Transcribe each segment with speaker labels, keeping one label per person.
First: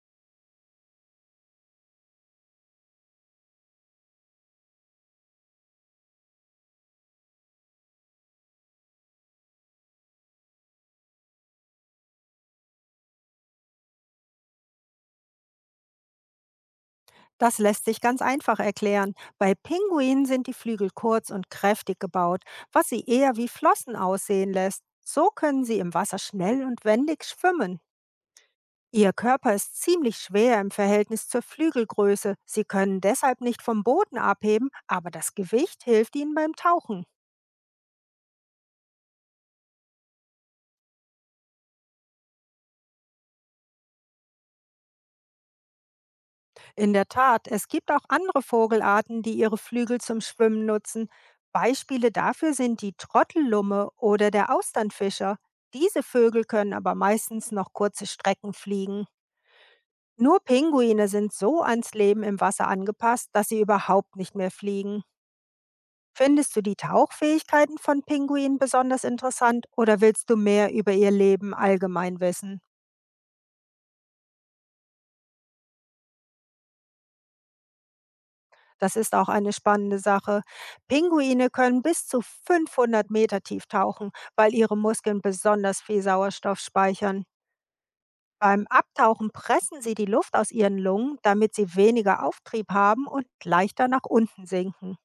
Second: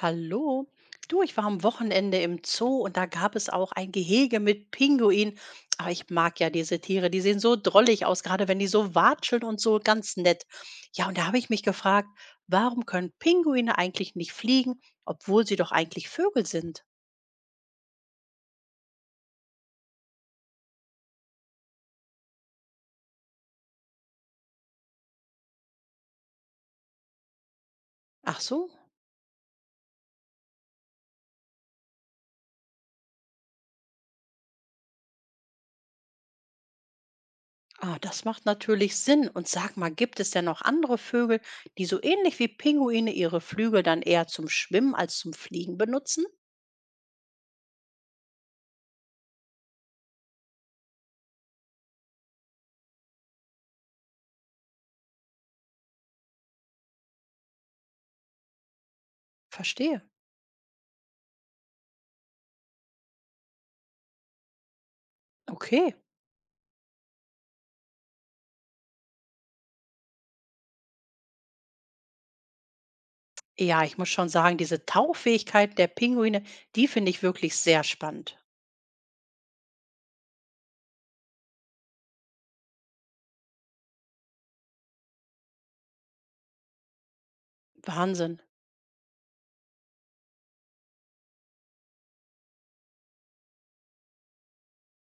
Speaker 1: Hallo. Du, ich war am Wochenende im Zoo und da gab es auch ein Gehege mit Pinguinen. Aber ich mag ja diese Tiere, die sehen so drollig aus, gerade wenn die so watscheln und so ganz nett. Ja, und da habe ich mich gefragt, warum können Pinguine eigentlich nicht fliegen, obwohl sie doch eigentlich Vögel sind?
Speaker 2: Das lässt sich ganz einfach erklären. Bei Pinguinen sind die Flügel kurz und kräftig gebaut, was sie eher wie Flossen aussehen lässt. So können sie im Wasser schnell und wendig schwimmen.
Speaker 1: Ach so,
Speaker 2: Ihr Körper ist ziemlich schwer im Verhältnis zur Flügelgröße. Sie können deshalb nicht vom Boden abheben, aber das Gewicht hilft ihnen beim Tauchen.
Speaker 1: ah, das macht natürlich Sinn. Und sag mal, gibt es denn noch andere Vögel, die so ähnlich wie Pinguine ihre Flügel dann eher zum Schwimmen als zum Fliegen benutzen?
Speaker 2: In der Tat, es gibt auch andere Vogelarten, die ihre Flügel zum Schwimmen nutzen. Beispiele dafür sind die Trottellumme oder der Austernfischer. Diese Vögel können aber meistens noch kurze Strecken fliegen.
Speaker 1: Verstehe.
Speaker 2: Nur Pinguine sind so ans Leben im Wasser angepasst, dass sie überhaupt nicht mehr fliegen.
Speaker 1: Okay.
Speaker 2: Findest du die Tauchfähigkeiten von Pinguinen besonders interessant oder willst du mehr über ihr Leben allgemein wissen?
Speaker 1: Ja, ich muss schon sagen, diese Tauffähigkeit der Pinguine, die finde ich wirklich sehr spannend.
Speaker 2: Das ist auch eine spannende Sache. Pinguine können bis zu 500 Meter tief tauchen, weil ihre Muskeln besonders viel Sauerstoff speichern.
Speaker 1: Wahnsinn.
Speaker 2: Beim Abtauchen pressen sie die Luft aus ihren Lungen, damit sie weniger Auftrieb haben und leichter nach unten sinken.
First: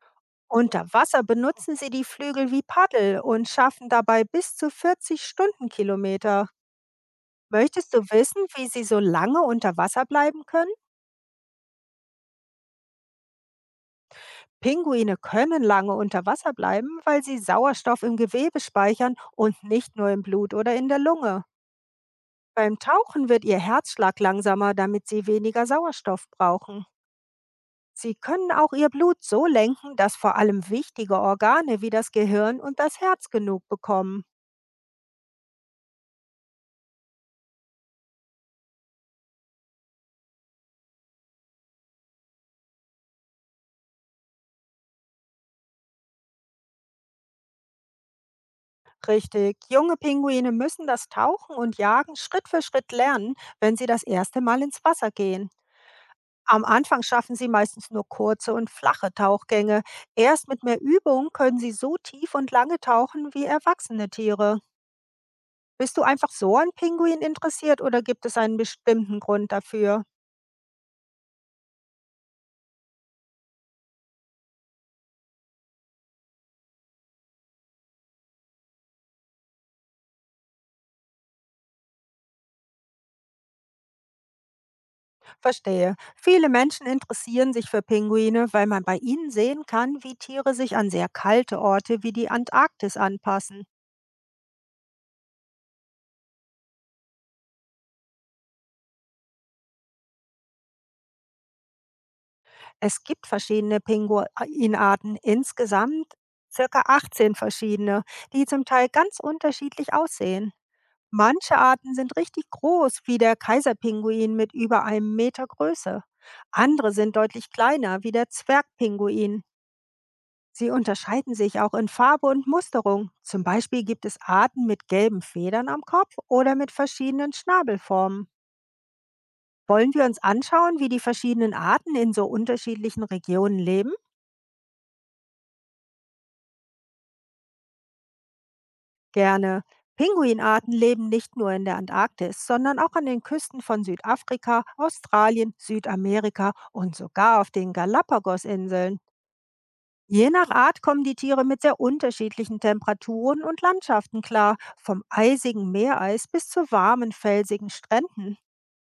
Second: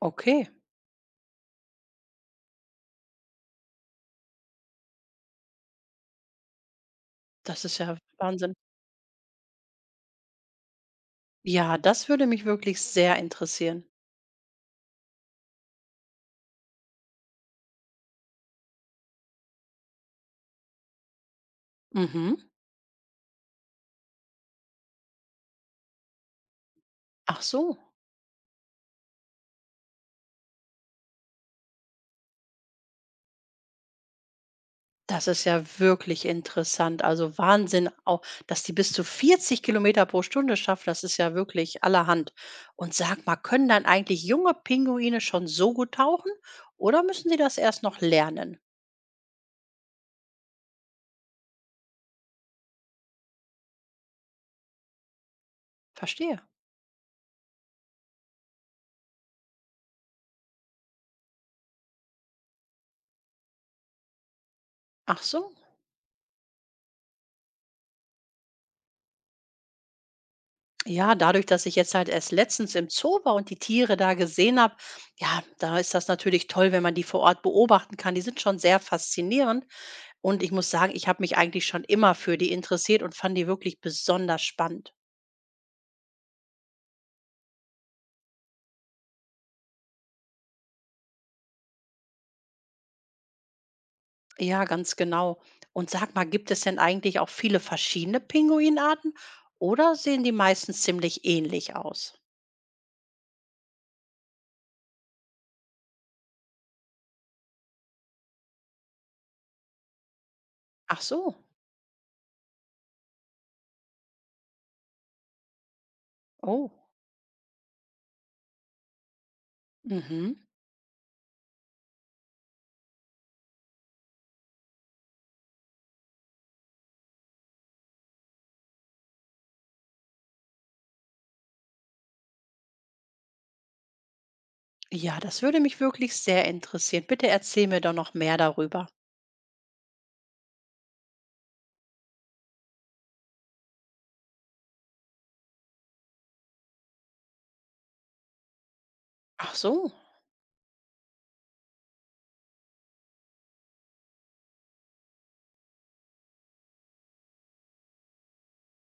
Speaker 1: Okay,
Speaker 2: Unter Wasser benutzen sie die Flügel wie Paddel und schaffen dabei bis zu 40 Stundenkilometer.
Speaker 1: das ist
Speaker 2: Möchtest
Speaker 1: ja
Speaker 2: du wissen,
Speaker 1: Wahnsinn.
Speaker 2: wie sie so lange unter Wasser bleiben können?
Speaker 1: Ja, das würde mich wirklich sehr interessieren.
Speaker 2: Pinguine können lange unter Wasser bleiben, weil sie Sauerstoff im Gewebe speichern und nicht nur im Blut oder in der Lunge.
Speaker 1: Mhm.
Speaker 2: Beim Tauchen wird ihr Herzschlag langsamer, damit sie weniger Sauerstoff brauchen.
Speaker 1: Ach so,
Speaker 2: Sie können auch ihr Blut so lenken, dass vor allem wichtige Organe wie das Gehirn und das Herz genug bekommen.
Speaker 1: das ist ja wirklich interessant. Also Wahnsinn, auch, dass die bis zu 40 Kilometer pro Stunde schaffen, das ist ja wirklich allerhand. Und sag mal, können dann eigentlich junge Pinguine schon so gut tauchen oder müssen sie das erst noch lernen?
Speaker 2: Richtig, junge Pinguine müssen das Tauchen und Jagen Schritt für Schritt lernen, wenn sie das erste Mal ins Wasser gehen.
Speaker 1: Verstehe.
Speaker 2: Am Anfang schaffen sie meistens nur kurze und flache Tauchgänge. Erst mit mehr Übung können sie so tief und lange tauchen wie erwachsene Tiere.
Speaker 1: Ach so.
Speaker 2: Bist du einfach so an Pinguinen interessiert oder gibt es einen bestimmten Grund dafür?
Speaker 1: Ja, dadurch, dass ich jetzt halt erst letztens im Zoo war und die Tiere da gesehen habe, ja, da ist das natürlich toll, wenn man die vor Ort beobachten kann. Die sind schon sehr faszinierend und ich muss sagen, ich habe mich eigentlich schon immer für die interessiert und fand die wirklich besonders spannend.
Speaker 2: Verstehe. Viele Menschen interessieren sich für Pinguine, weil man bei ihnen sehen kann, wie Tiere sich an sehr kalte Orte wie die Antarktis anpassen.
Speaker 1: Ja, ganz genau. Und sag mal, gibt es denn eigentlich auch viele verschiedene Pinguinarten oder sehen die meistens ziemlich ähnlich aus?
Speaker 2: Es gibt verschiedene Pinguinarten, insgesamt circa 18 verschiedene, die zum Teil ganz unterschiedlich aussehen.
Speaker 1: Ach so.
Speaker 2: Manche Arten sind richtig groß, wie der Kaiserpinguin mit über einem Meter Größe.
Speaker 1: Oh.
Speaker 2: Andere sind deutlich kleiner, wie der Zwergpinguin.
Speaker 1: Mhm.
Speaker 2: Sie unterscheiden sich auch in Farbe und Musterung. Zum Beispiel gibt es Arten mit gelben Federn am Kopf oder mit verschiedenen Schnabelformen. Wollen wir uns anschauen, wie die verschiedenen Arten in so unterschiedlichen Regionen leben?
Speaker 1: Ja, das würde mich wirklich sehr interessieren. Bitte erzähl mir doch noch mehr darüber.
Speaker 2: Gerne. Pinguinarten leben nicht nur in der Antarktis, sondern auch an den Küsten von Südafrika, Australien, Südamerika und sogar auf den Galapagosinseln.
Speaker 1: Ach so.
Speaker 2: Je nach Art kommen die Tiere mit sehr unterschiedlichen Temperaturen und Landschaften klar, vom eisigen Meereis bis zu warmen, felsigen Stränden.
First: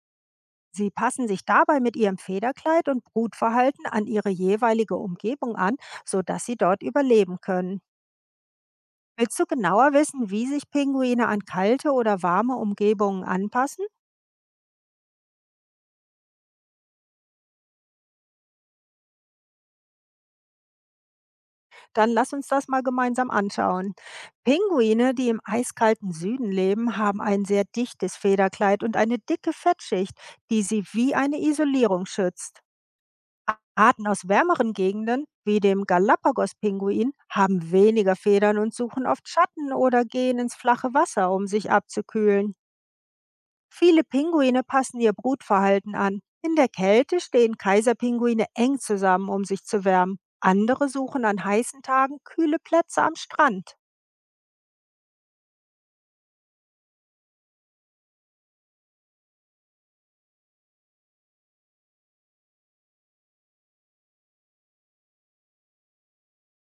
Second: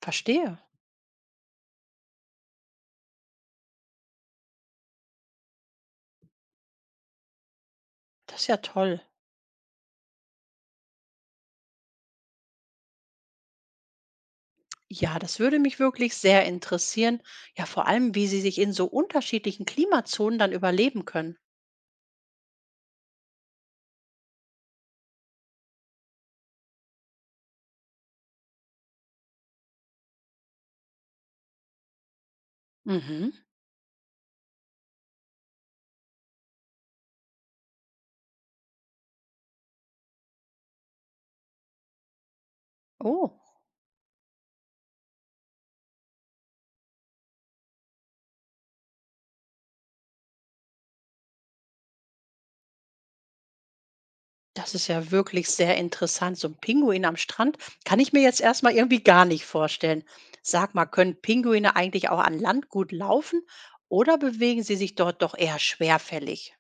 Speaker 1: Verstehe.
Speaker 2: Sie passen sich dabei mit ihrem Federkleid und Brutverhalten an ihre jeweilige Umgebung an, sodass sie dort überleben können.
Speaker 1: Das ist ja toll.
Speaker 2: Willst du genauer wissen, wie sich Pinguine an kalte oder warme Umgebungen anpassen?
Speaker 1: Ja, das würde mich wirklich sehr interessieren. Ja, vor allem, wie sie sich in so unterschiedlichen Klimazonen dann überleben können.
Speaker 2: Dann lass uns das mal gemeinsam anschauen. Pinguine, die im eiskalten Süden leben, haben ein sehr dichtes Federkleid und eine dicke Fettschicht, die sie wie eine Isolierung schützt.
Speaker 1: Mhm.
Speaker 2: Arten aus wärmeren Gegenden, wie dem Galapagos-Pinguin, haben weniger Federn und suchen oft Schatten oder gehen ins flache Wasser, um sich abzukühlen.
Speaker 1: Oh,
Speaker 2: Viele Pinguine passen ihr Brutverhalten an. In der Kälte stehen Kaiserpinguine eng zusammen, um sich zu wärmen. Andere suchen an heißen Tagen kühle Plätze am Strand.
Speaker 1: das ist ja wirklich sehr interessant. So ein Pinguin am Strand kann ich mir jetzt erstmal irgendwie gar nicht vorstellen. Sag mal, können Pinguine eigentlich auch an Land gut laufen oder bewegen sie sich dort doch eher schwerfällig?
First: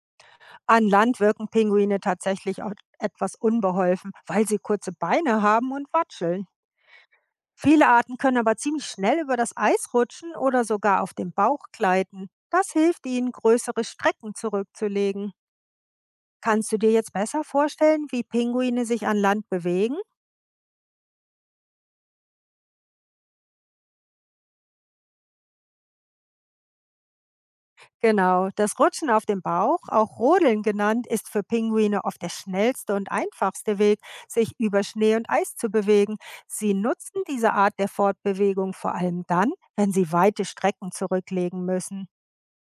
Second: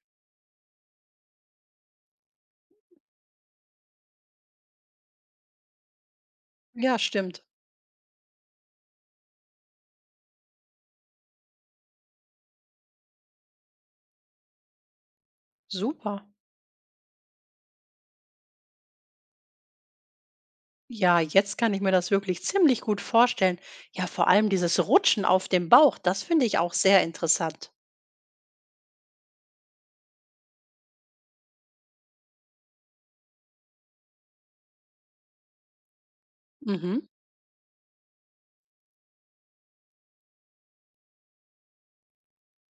Speaker 2: An Land wirken Pinguine tatsächlich auch etwas unbeholfen, weil sie kurze Beine haben und watscheln.
Speaker 1: Ja, stimmt.
Speaker 2: Viele Arten können aber ziemlich schnell über das Eis rutschen oder sogar auf dem Bauch gleiten. Das hilft ihnen, größere Strecken zurückzulegen.
Speaker 1: Super.
Speaker 2: Kannst du dir jetzt besser vorstellen, wie Pinguine sich an Land bewegen?
Speaker 1: Ja, jetzt kann ich mir das wirklich ziemlich gut vorstellen. Ja, vor allem dieses Rutschen auf dem Bauch, das finde ich auch sehr interessant.
Speaker 2: Genau, das Rutschen auf dem Bauch, auch Rodeln genannt, ist für Pinguine oft der schnellste und einfachste Weg, sich über Schnee und Eis zu bewegen. Sie
Speaker 1: Mhm.
Speaker 2: nutzen diese Art der Fortbewegung vor allem dann, wenn sie weite Strecken zurücklegen müssen.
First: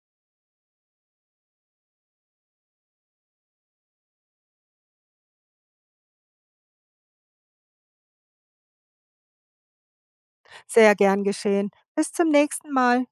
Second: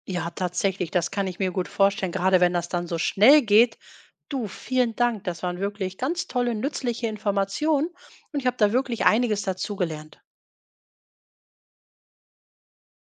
Speaker 1: Ja, tatsächlich, das kann ich mir gut vorstellen, gerade wenn das dann so schnell geht. Du, vielen Dank, das waren wirklich ganz tolle, nützliche Informationen und ich habe da wirklich einiges dazugelernt.
Speaker 2: Sehr gern geschehen. Bis zum nächsten Mal.